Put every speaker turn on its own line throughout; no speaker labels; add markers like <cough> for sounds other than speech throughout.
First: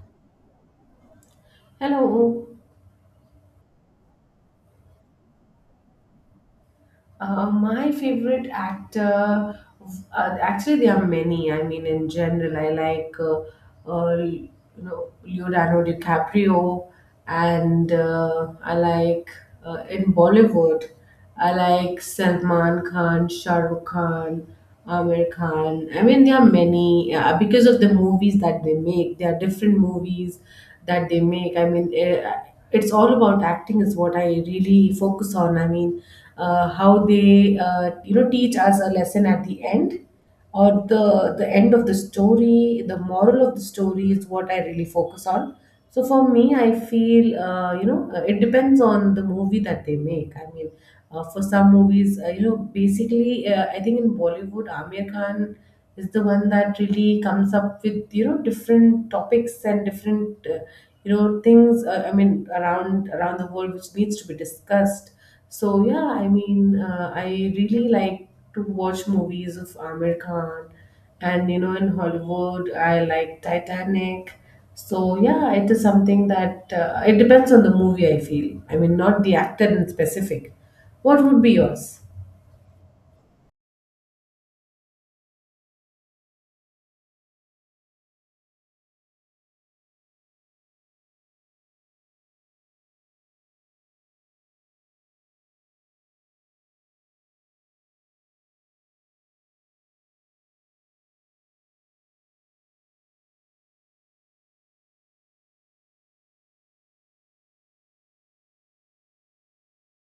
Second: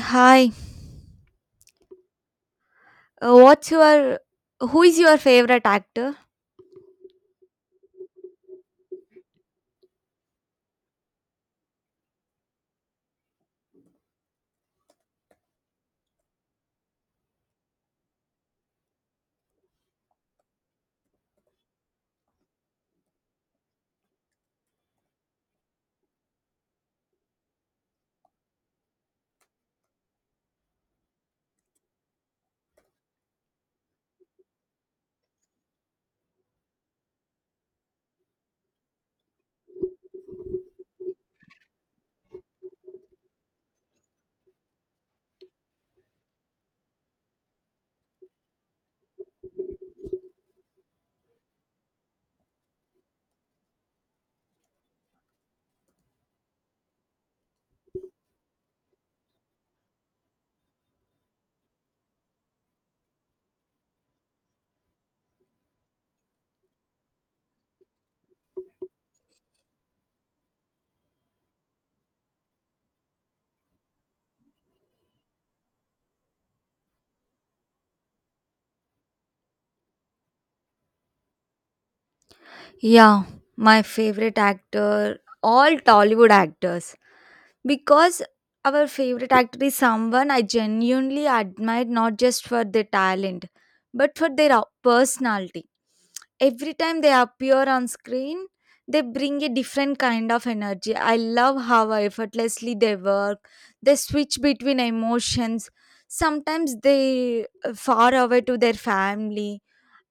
Hi.
Hello.
What's your Who is your favorite actor?
My favorite actor, actually, there are many. I mean, in general, I like, uh, you Leonardo DiCaprio, and I like in Bollywood, I like Salman Khan, Shah Rukh Khan. Amir Khan. I mean, there are many because of the movies that they make. There are different movies that they make. I mean, it's all about acting, is what I really focus on. I mean, how they you know, teach us a lesson at the end or the end of the story, the moral of the story is what I really focus on. So for me, I feel, you know, it depends on the movie that they make. I mean, for some movies, you know, basically I think in Bollywood, Amir Khan is the one that really comes up with, you know, different topics and different, you know, things, I mean, around the world, which needs to be discussed. So yeah, I mean, I really like to watch movies of Amir Khan, and you know, in Hollywood, I like Titanic. So yeah, it is something that, it depends on the movie, I feel. I mean, not the actor in specific. What would be yours?
Yeah, my favorite actor all Tollywood actors. Because our favorite actor is someone I genuinely admire not just for their talent, but for their personality. Every time they appear on screen, they bring a different kind of energy. I love how effortlessly they work. They switch between emotions. Sometimes they far away to their family,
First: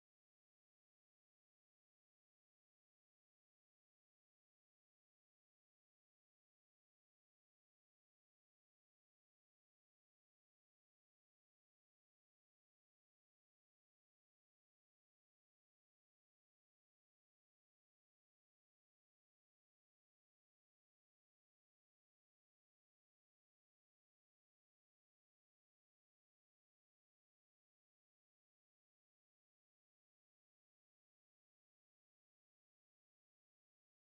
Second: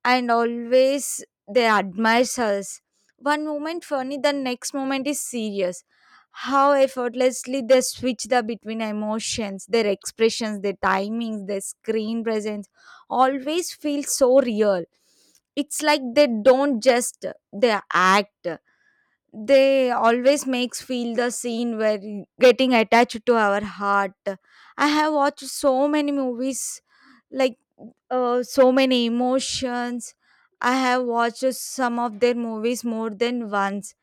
and always they admire us. One moment funny, the next moment is serious. How effortlessly they switch the between emotions, their expressions, their timings, their screen presence always feels so real. It's like they don't just they act. They always makes feel the scene where getting attached to our heart. I have watched so many movies like so many emotions. I have watched some of their movies more than once,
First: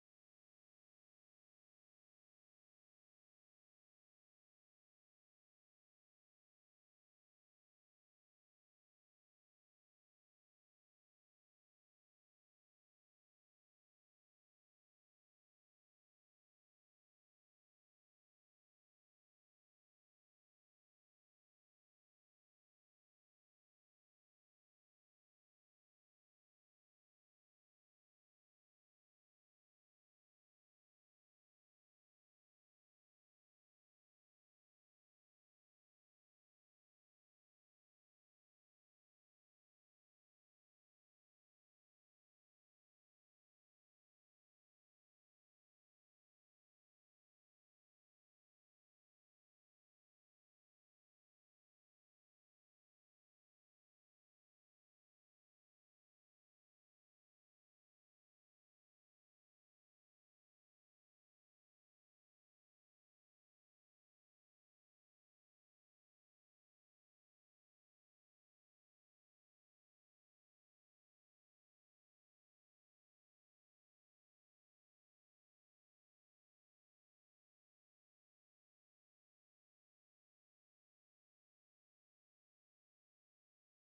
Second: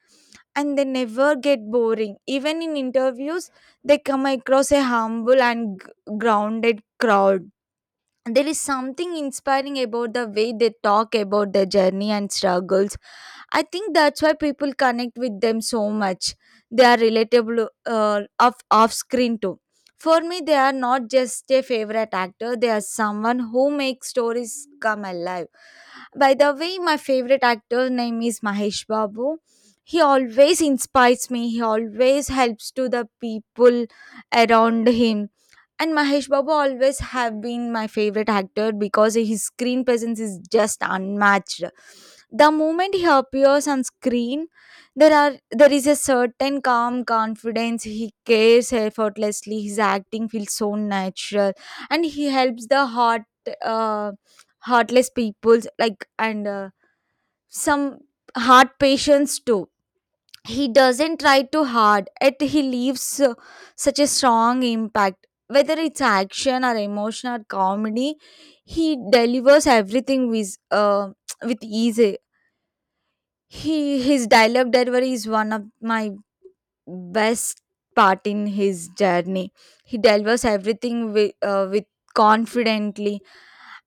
and they never get boring. Even in interviews, they come across a humble and grounded crowd. There is something inspiring about the way they talk about their journey and struggles. I think that's why people connect with them so much. They are relatable, off screen too. For me, they are not just a favorite actor. They are someone who makes stories come alive. By the way, my favorite actor name is Mahesh Babu. He always inspires me. He always helps to the people around him. And Mahesh Babu always have been my favorite actor because his screen presence is just unmatched. The moment he appears on screen, there is a certain calm confidence. He cares effortlessly. His acting feels so natural, and he helps the heart uh, heartless people like, and some heart patients too. He doesn't try too hard. Yet he leaves such a strong impact. Whether it's action or emotion or comedy, he delivers everything with <tsk> with ease. He his dialogue delivery is one of my best part in his journey. He delivers everything with confidently,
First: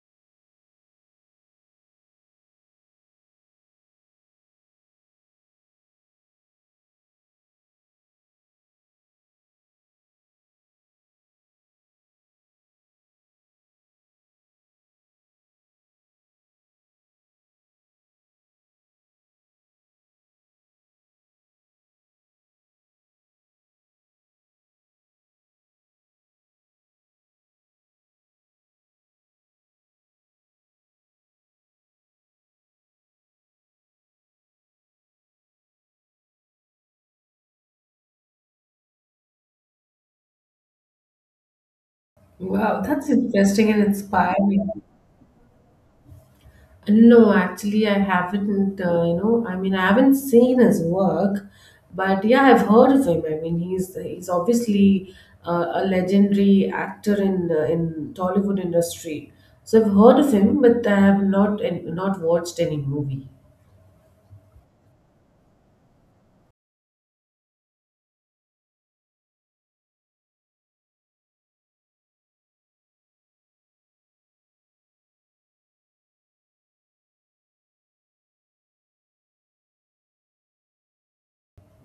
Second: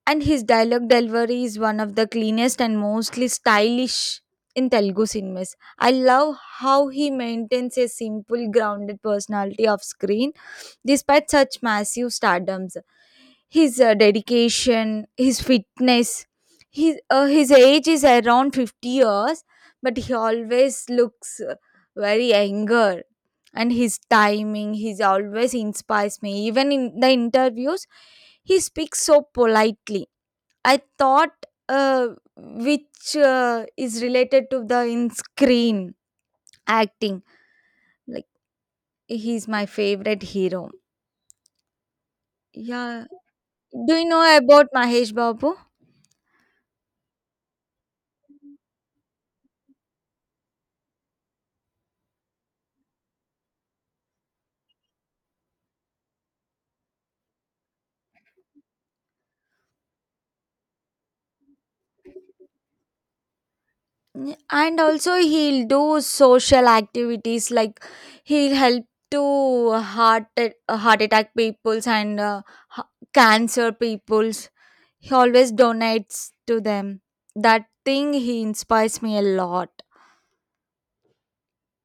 and his dialogue delivery is one of the cleanest and mostly stylish in Telugu cinemas. I love how he maintains a simple, grounded personality off screen. Despite such massive stardoms, his dedication, his fitness, his age is around 50 years, but he always looks very younger. And his timing, he always inspires me. Even in the interviews, he speaks so politely. I thought, uh, which is related to the in screen acting. Like, he's my favorite hero.
Wow,
Yeah,
that's interesting and
do you know
inspiring.
about Mahesh Babu?
No, actually, I haven't. You know, I mean, I haven't seen his work, but yeah, I've heard of him. I mean, he's obviously a legendary actor in, in Tollywood industry. So I've heard of him, but I have not watched any movie.
Mm, and also, he'll do social activities like he'll help to heart attack peoples, and h- cancer peoples. He always donates to them. That thing he inspires me a lot.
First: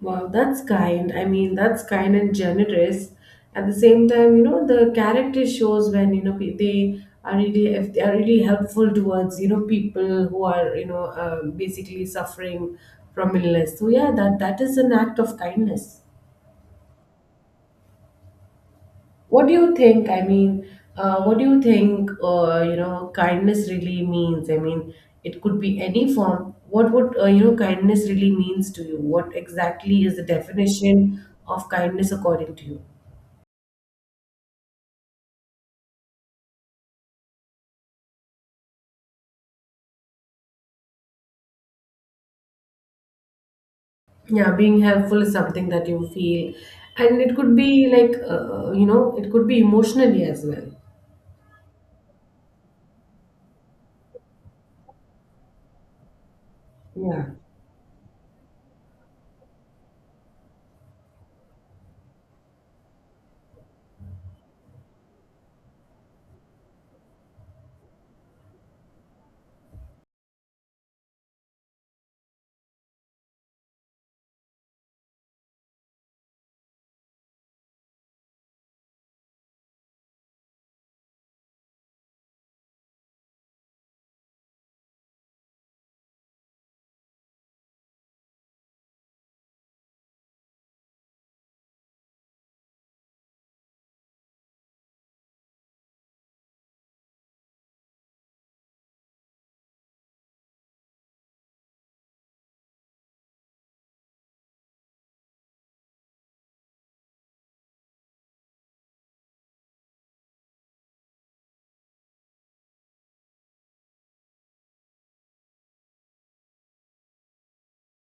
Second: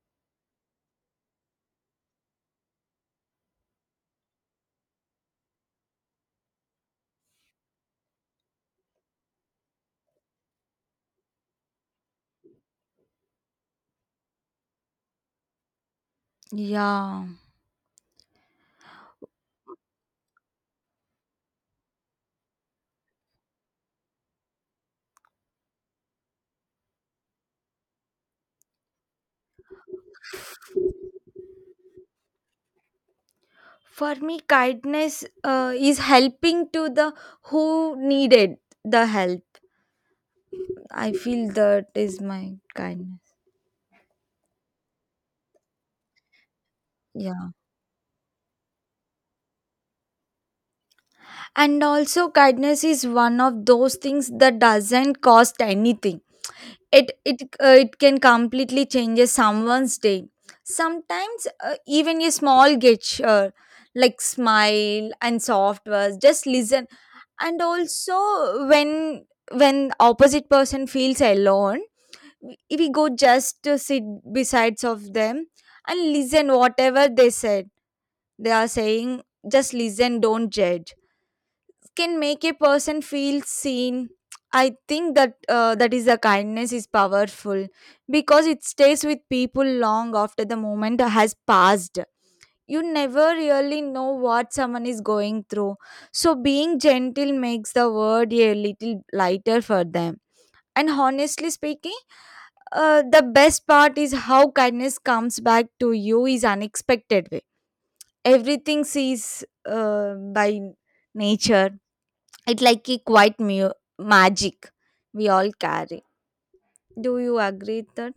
Wow, that's kind. I mean, that's kind and generous. At the same time, you know, the character shows when, you know, they are really, if they are really helpful towards, you know, people who are, you know, basically suffering from illness. So yeah, that is an act of kindness.
Yeah.
What do you think? I mean, what do you think? You know, kindness really means. I mean, it could be any form. What would, you know, kindness really means to you? What exactly is the definition of kindness according to you?
For me, kindness is helping to the who needed the help. I feel that is my kindness.
Yeah, being helpful is something that you feel, and it
Yeah.
could be like, you know, it could be emotionally as well.
And also, kindness is one of those things that doesn't cost anything. it
Yeah.
it uh, it can completely change someone's day. Sometimes even a small gesture like smile and soft words, just listen. And also, when when opposite person feels alone, we go just to sit besides of them and listen whatever they are saying, just listen, don't judge, can make a person feel seen. I think that is the kindness is powerful, because it stays with people long after the moment has passed. You never really know what someone is going through, so being gentle makes the world a little lighter for them. And honestly speaking, the best part is how kindness comes back to you is unexpected way. Everything sees by nature. It' like a quite magic we all carry. Do you agree with that?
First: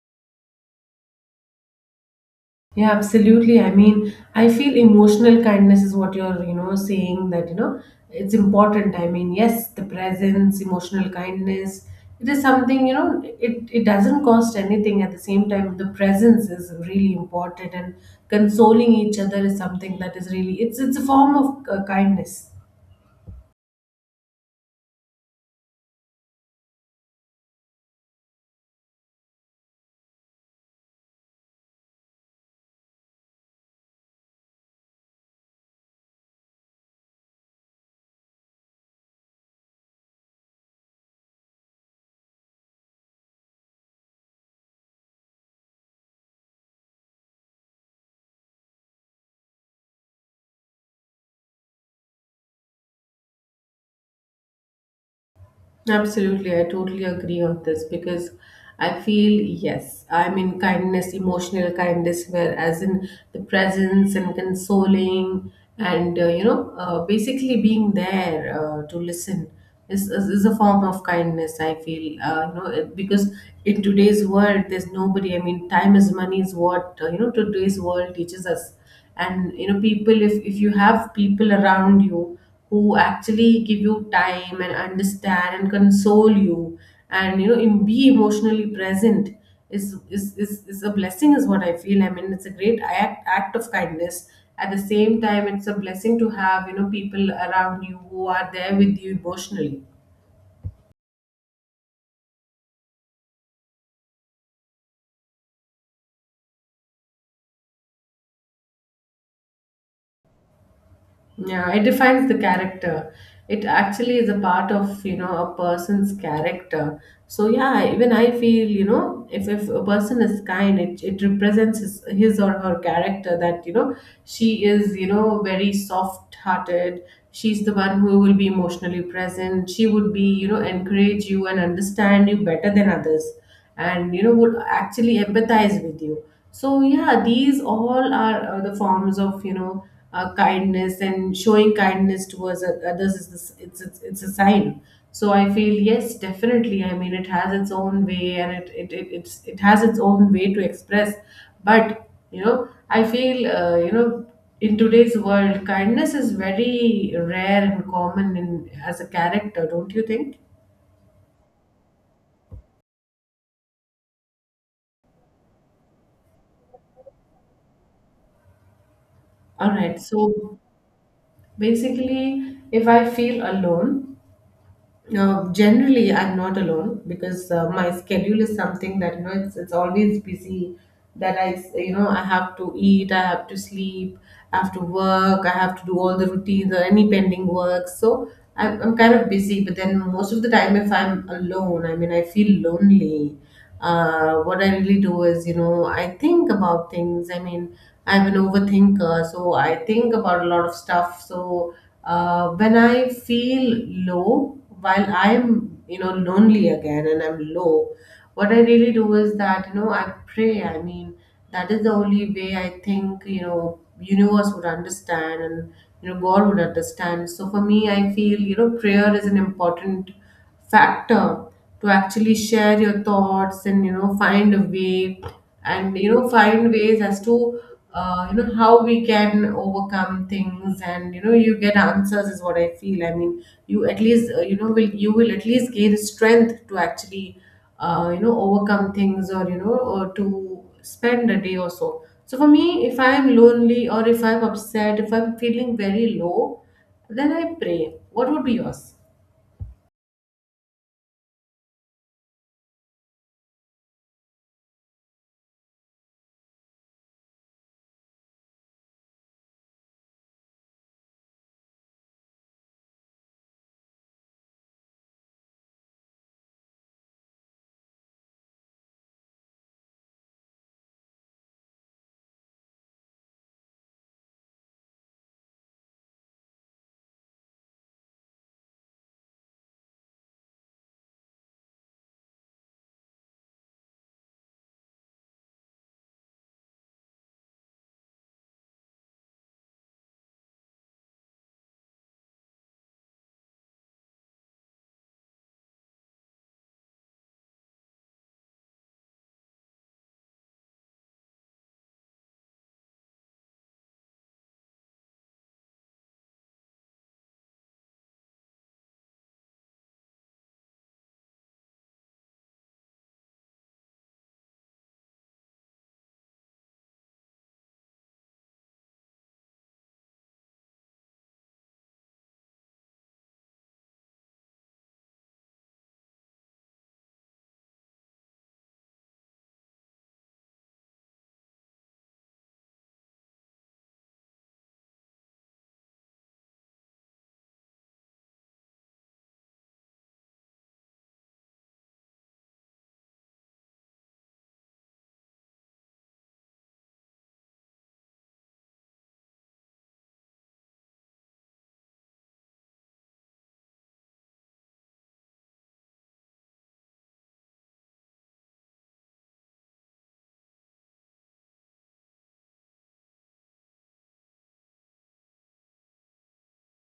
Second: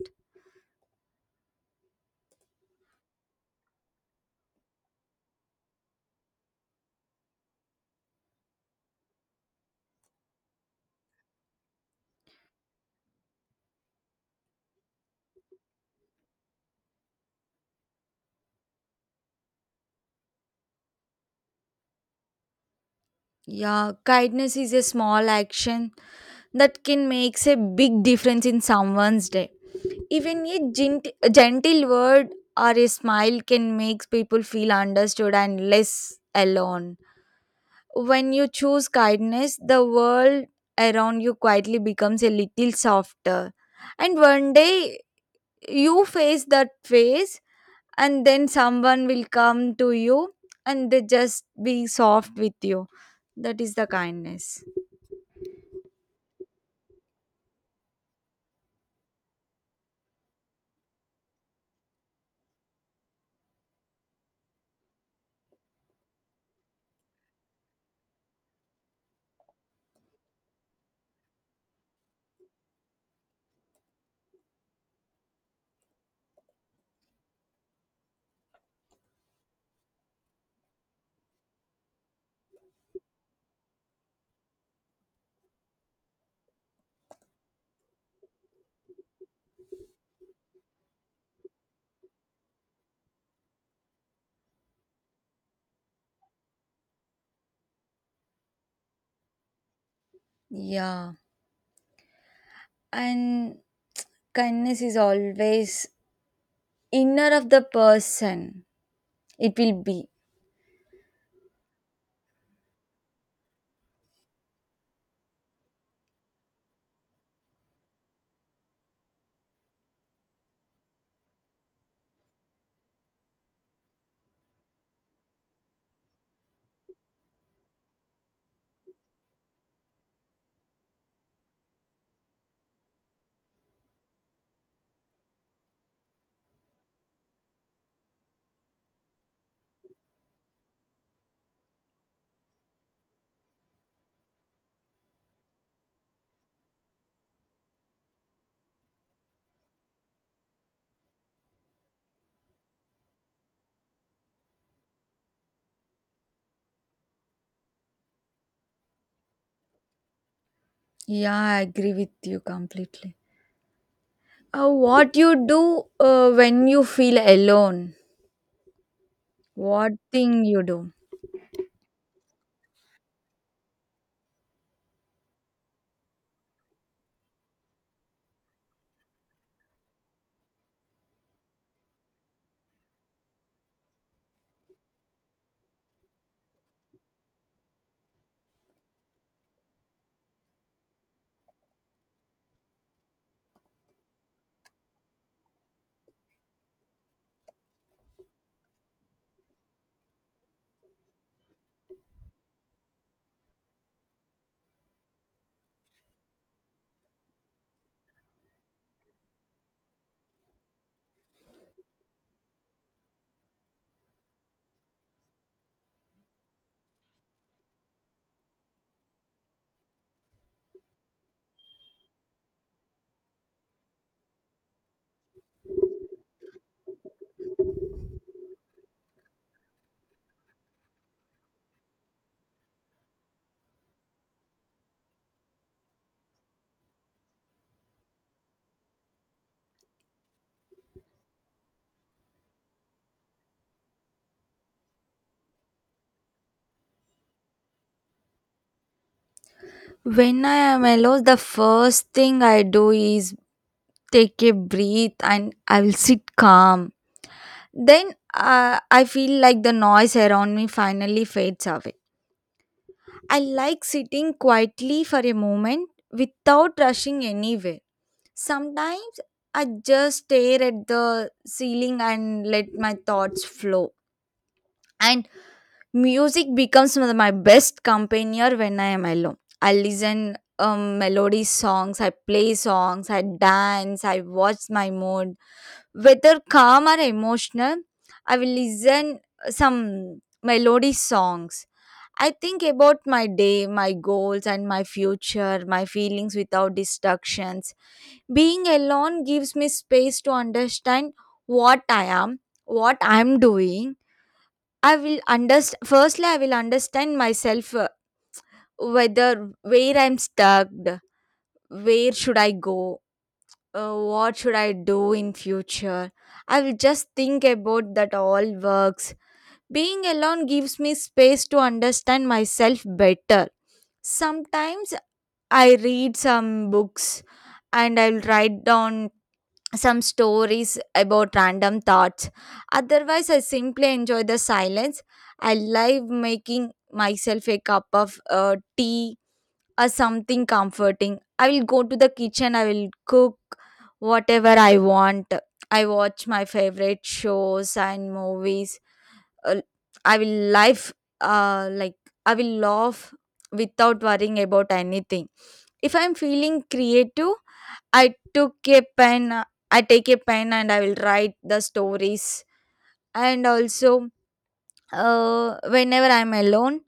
Yeah, absolutely. I mean, I feel emotional kindness is what you're, you know, saying that, you know, it's important. I mean, yes, the presence, emotional kindness, it is something, you know, it doesn't cost anything. At the same time, the presence is really important, and consoling each other is something that is really, it's a form of, kindness.
Yeah, kindness is a small action that can makes a big difference in someone's day. Even a a gentle word or a smile can make people feel understood and less alone. When you choose kindness, the world around you quietly becomes a little softer. And one day you face that phase, and then someone will come to you and they just be soft with you. That is the kindness.
Absolutely, I totally agree on this because I feel yes, I mean, kindness, emotional kindness, whereas in the presence and consoling and, you know, basically being there, to listen is, is a form of kindness. I feel, you know, because in today's world, there's nobody. I mean, time is money is what, you know, today's world teaches us. And you know, people, if you have people around you who actually give you time and understand and console you and you know, be emotionally present is, is a blessing is what I feel. I mean, it's a great act of kindness. At the same time, it's a blessing to have, you know, people around you who are there with you emotionally.
Yeah. And kindness is always inner of the person, it will be.
Yeah, it defines the character. It actually is a part of, you know, a person's character. So yeah, even I feel, you know, if a person is kind, it represents his or her character that, you know, she is, you know, very soft-hearted. She's the one who will be emotionally present. She would be, you know, encourage you and understand you better than others, and you know, would actually empathize with you. So yeah, these all are, the forms of, you know, kindness, and showing kindness towards others is this, it's a sign. So I feel yes, definitely. I mean, it has its own way, and it has its own way to express. But you know, I feel, you know, in today's world, kindness is very rare and common in as a character, don't you think?
Yeah, I agree with you completely. What you do when you feel alone?
All
What
right,
thing
so
you do?
basically, if I feel alone, generally I'm not alone because my schedule is something that, you know, it's always busy. That I, you know, I have to eat, I have to sleep, I have to work, I have to do all the routines or any pending work. So I'm kind of busy. But then most of the time, if I'm alone, I mean, I feel lonely. What I really do is, you know, I think about things. I mean, I'm an overthinker, so I think about a lot of stuff. So when I feel low, while I'm, you know, lonely again and I'm low, what I really do is that, you know, I pray. I mean, that is the only way, I think, you know, universe would understand and, you know, God would understand. So for me, I feel, you know, prayer is an important factor to actually share your thoughts and, you know, find a way, and you know, find ways as to, you know, how we can overcome things, and you know, you get answers, is what I feel. I mean, you at least, you know, will you will at least gain strength to actually, you know, overcome things, or you know, or to spend a day or so. So for me, if I am lonely or if I'm upset, if I'm feeling very low, then I pray. What would be yours?
When I am alone, the first thing I do is take a breath and I will sit calm. Then I feel like the noise around me finally fades away. I like sitting quietly for a moment without rushing anywhere. Sometimes I just stare at the ceiling and let my thoughts flow. And music becomes one of my best companion when I am alone. I listen melody songs, I play songs, I dance, I watch my mood. Whether calm or emotional, I will listen some melody songs. I think about my day, my goals, and my future, my feelings without distractions. Being alone gives me space to understand what I am, what I'm doing. I will understand. Firstly, I will understand myself, whether where I'm stuck, where should I go, what should I do in future. I will just think about that all works. Being alone gives me space to understand myself better. Sometimes I read some books, and I'll write down some stories about random thoughts. Otherwise, I simply enjoy the silence. I love making myself a cup of tea or something comforting. I will go to the kitchen, I will cook whatever I want. I watch my favorite shows and movies. Uh, I will life uh, like I will laugh without worrying about anything. If I'm feeling creative, I took a pen. I take a pen and I will write the stories. And also, whenever I'm alone,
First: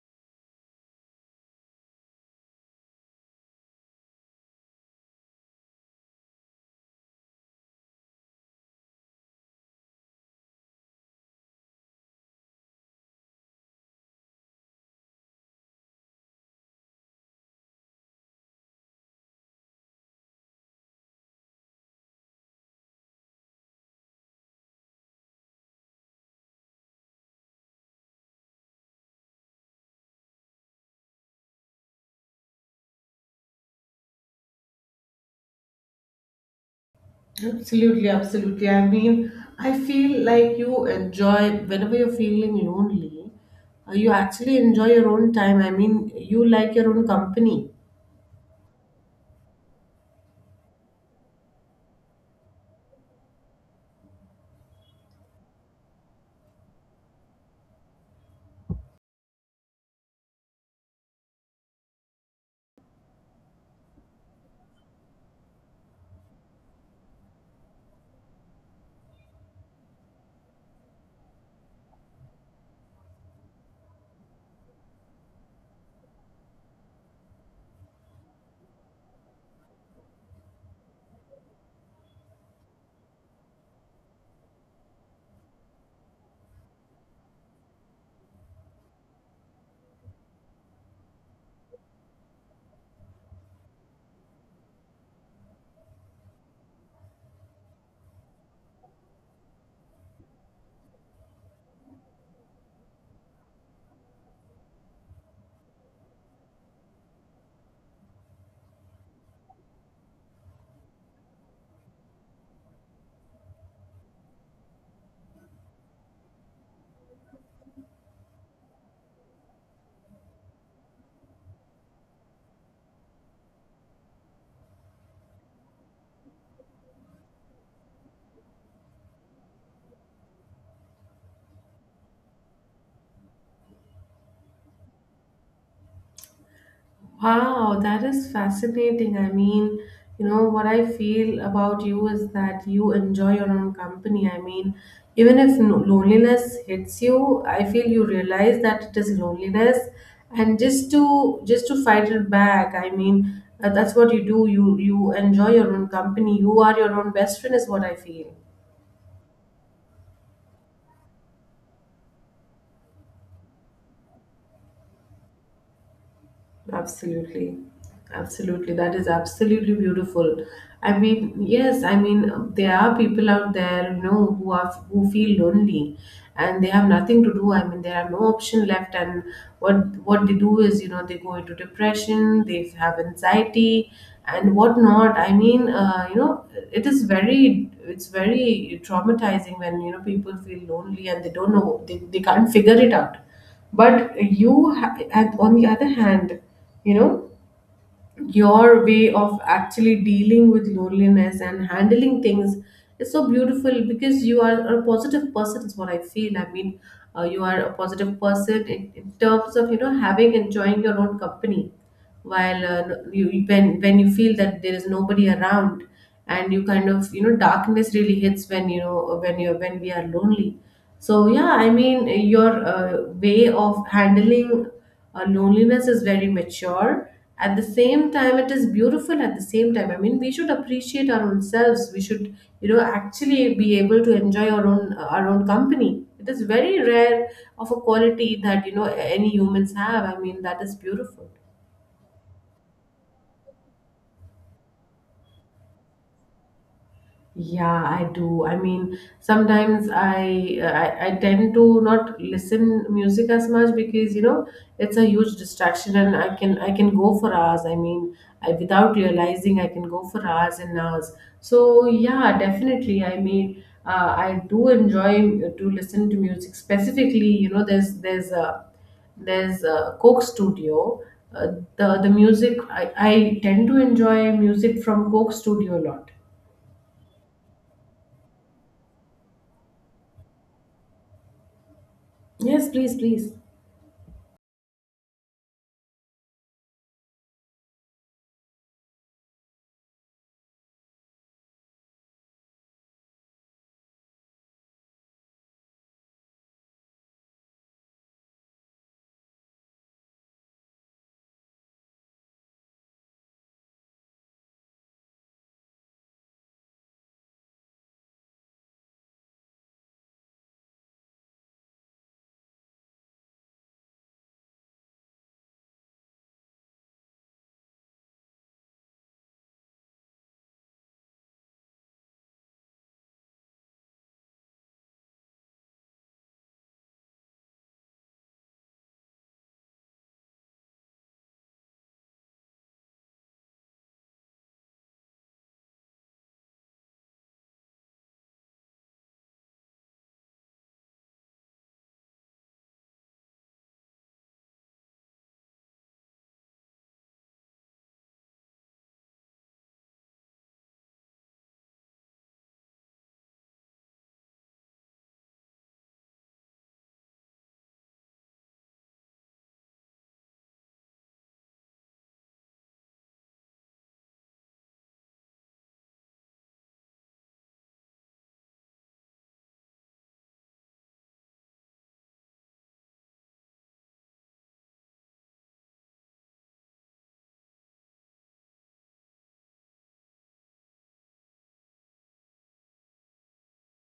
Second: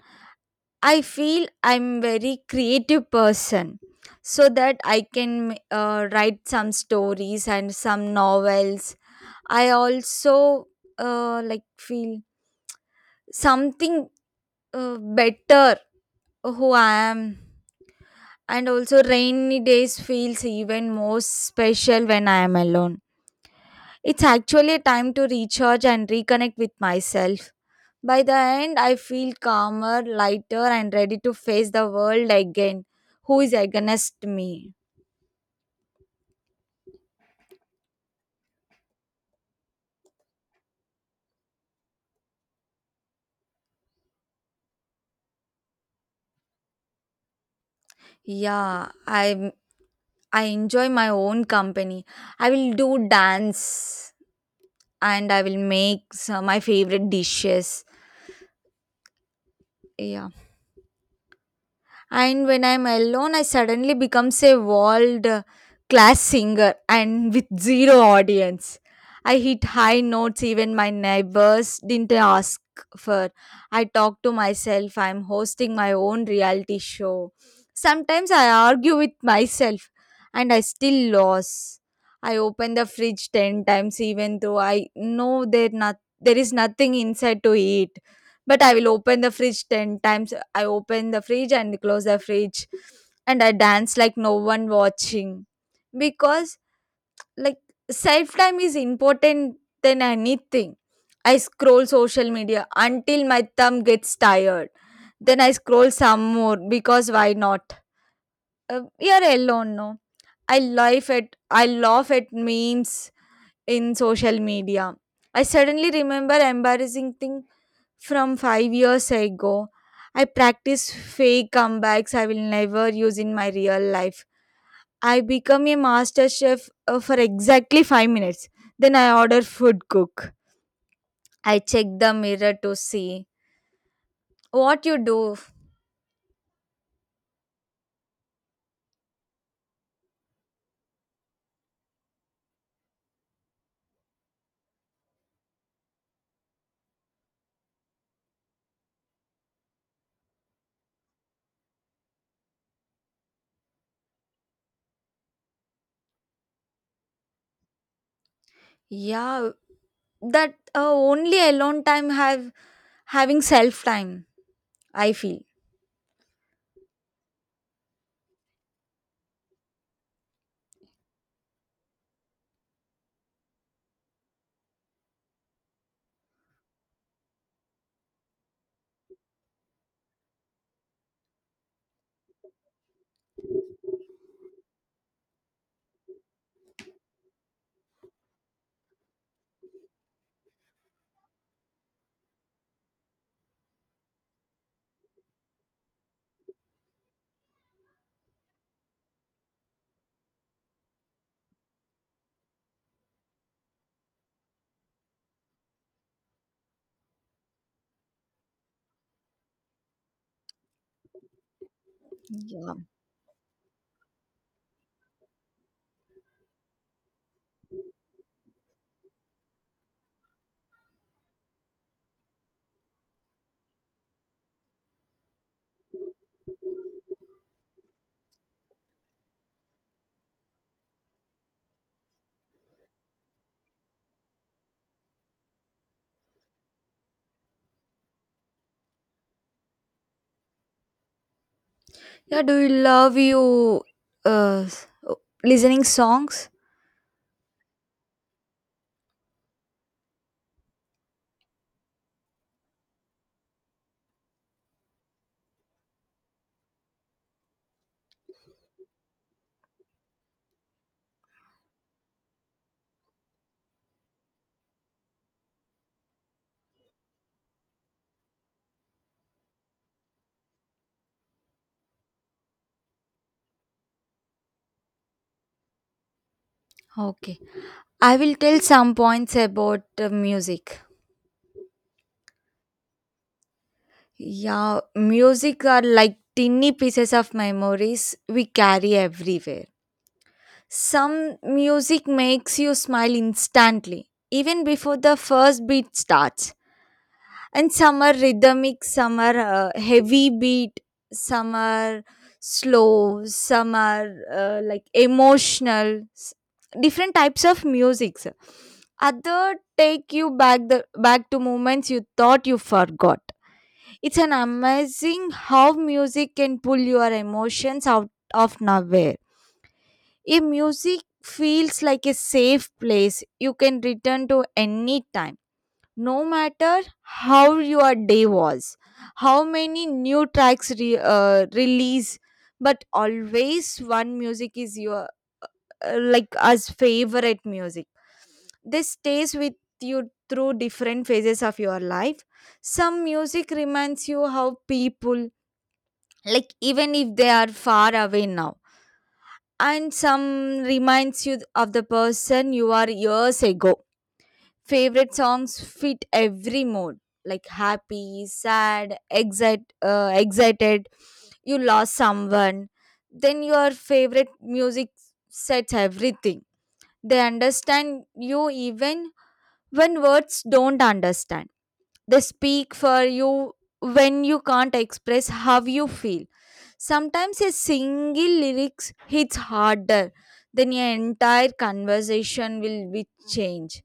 I feel I'm very creative person, so that I can write some stories and some novels. I also like feel something better who I am. And also, rainy days feels even more special when I am alone. It's actually a time to recharge and reconnect with myself. By the end, I feel calmer, lighter, and ready to face the world again. Who is against me?
Absolutely, absolutely. I mean, I feel like you enjoy, whenever you're feeling lonely, you actually enjoy your own time. I mean, you like your own company.
Yeah, I enjoy my own company. I will do dance, and I will make some my favorite dishes. Yeah. And when I'm alone, I suddenly becomes a world class singer, and with zero audience I hit high notes even my neighbors didn't ask for. I talk to myself, I'm hosting my own reality show. Sometimes I argue with myself, and I still lose. I open the fridge 10 times even though I know there is nothing inside to eat, but I will open the fridge 10 times. I open the fridge and close the fridge, and I dance like no one watching, because like self time is important than anything. I scroll social media until my thumb gets tired. Then I scroll some more because why not? We are alone, no? I laugh at memes in social media. I suddenly remember embarrassing thing from 5 years ago. I practice fake comebacks I will never use in my real life. I become a master chef for exactly 5 minutes. Then I order food cook. I check the mirror to see what you do.
Wow, that is fascinating. I mean, you know, what I feel about you is that you enjoy your own company. I mean, even if loneliness hits you, I feel you realize that it is loneliness, and just to fight it back. I mean, that's what you do. You enjoy your own company. You are your own best friend is what I feel.
Yeah, that only alone time have having self time, I feel.
Absolutely. Absolutely. That is absolutely beautiful. I mean, yes, I mean, there are people out there, you know, who are, who feel lonely and they have nothing to do. I mean, there are no option left, and what what they do is, you know, they go into depression, they have anxiety and whatnot. I mean, you know, it is very, it's very traumatizing when, you know, people feel lonely and they don't know, they can't figure it out. But you at, on the other hand, you know, your way of actually dealing with loneliness and handling things is so beautiful because you are a positive person, is what I feel. I mean, you are a positive person in terms of, you know, having, enjoying your own company while,
Yeah.
you, when you feel that there is nobody around, and you kind of, you know, darkness really hits when, you know, when we are lonely. So yeah, I mean, your, way of handling, loneliness is very mature. At the same time, it is beautiful. At the same time, I mean, we should appreciate our own selves. We should, you know, actually be able to enjoy our own company. It is very rare of a quality that, you know, any humans have. I mean, that is beautiful.
Yeah, do you love you uh, s- o- listening songs?
Yeah, I do. I mean, sometimes I tend to not listen music as much because, you know, it's a huge distraction, and I can go for hours. I mean, I, without realizing, I can go for hours and hours. So yeah, definitely. I mean, I do enjoy to listen to music specifically. You know, there's a Coke Studio. The music I tend to enjoy music from Coke Studio a lot.
Okay. I will tell some points about music.
Yes, please, please.
Yeah, music are like tiny pieces of memories we carry everywhere. Some music makes you smile instantly, even before the first beat starts. And some are rhythmic, some are heavy beat, some are slow, some are like emotional different types of music, sir. Other take you back to moments you thought you forgot. It's an amazing how music can pull your emotions out of nowhere. If music feels like a safe place you can return to any time, no matter how your day was, how many new tracks release, but always one music is your like as favorite music. This stays with you through different phases of your life. Some music reminds you how people, like, even if they are far away now, and some reminds you of the person you are years ago. Favorite songs fit every mood like happy, sad, excited. You lost someone, then your favorite music sets everything. They understand you even when words don't understand. They speak for you when you can't express how you feel. Sometimes a single lyrics hits harder than your entire conversation will be changed.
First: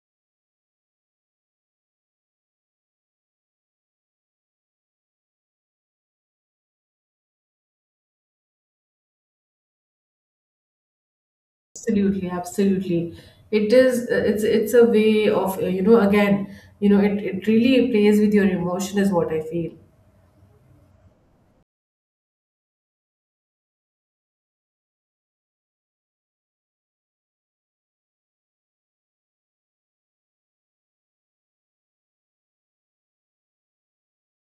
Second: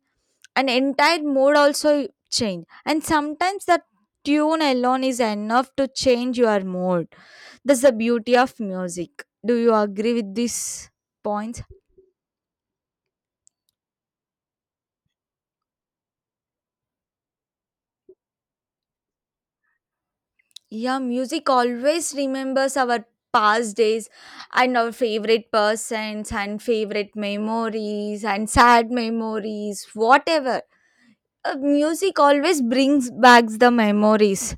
An entire mood also change, and sometimes the tune alone is enough to change your mood. That's the beauty of music. Do you agree with these points?
Absolutely, absolutely. It is. It's a way of, you know, again, you know, it really plays with your emotion is what I feel.
Yeah, music always remembers our past days and our favorite persons and favorite memories and sad memories whatever. Music always brings back the memories.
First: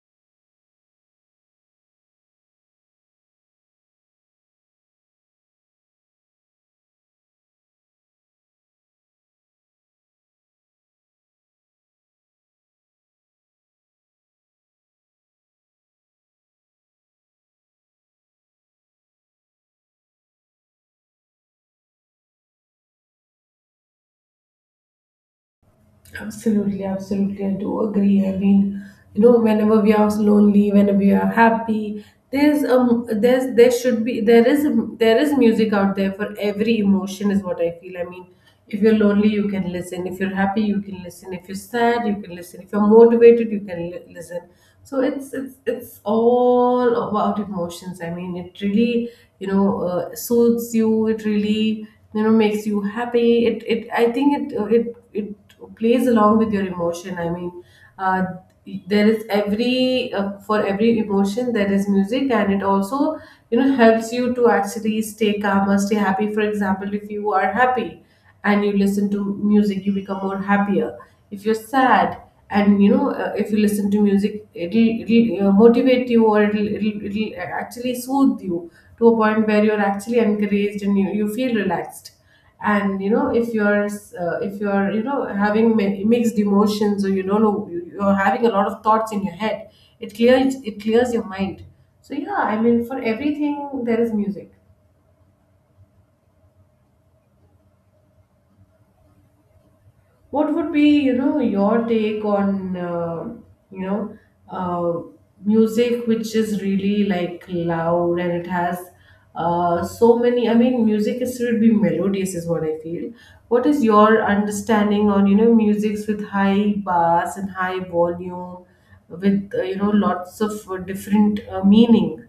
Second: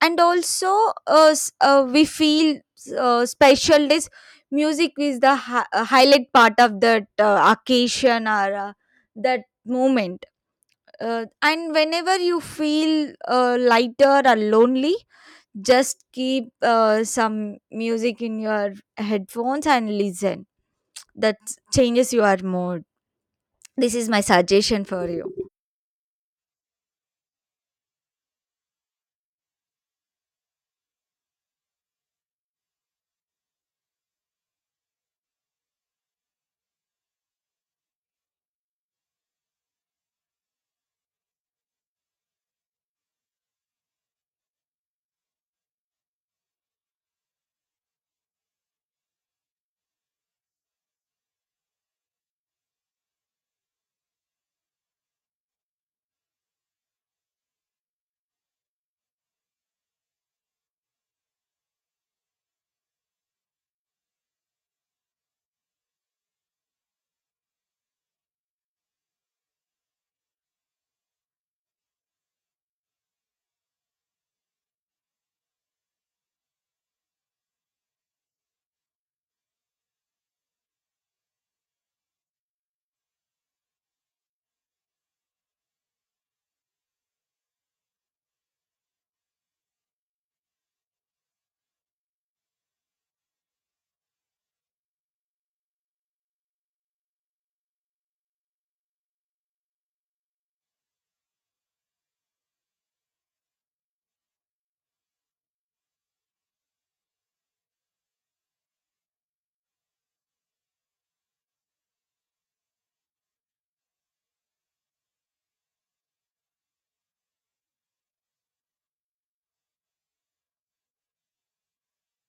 And also, we feel special days music is the highlight part of that occasion or that moment. And whenever you feel lighter or lonely, just keep some music in your headphones and listen, that changes your mood. This is my suggestion for you.
Absolutely, absolutely. I do agree. I mean, you know, whenever we are lonely, whenever we are happy, there's there should be there is music out there for every emotion, is what I feel. I mean, if you're lonely, you can listen. If you're happy, you can listen. If you're sad, you can listen. If you're motivated, you can listen. So it's all about emotions. I mean, it really, you know, soothes you. It really, you know, makes you happy. It I think it, it plays along with your emotion. I mean, uh, there is every, for every emotion there is music, and it also, you know, helps you to actually stay calmer, stay happy. For example, if you are happy and you listen to music, you become more happier. If you're sad, and you know, if you listen to music, it'll motivate you, or it'll actually soothe you to a point where you're actually encouraged and you feel relaxed. And you know, if you're, if you're, you know, having mixed emotions, or you don't know, you're having a lot of thoughts in your head, it clears your mind. So yeah, I mean, for everything there is music. What would be, you know, your take on, you know, uh, music which is really like loud and it has, so many. I mean, music is should be melodious, is what I feel. What is your understanding on, you know, musics with high bass and high volume, with, you know, lots of, different, meaning?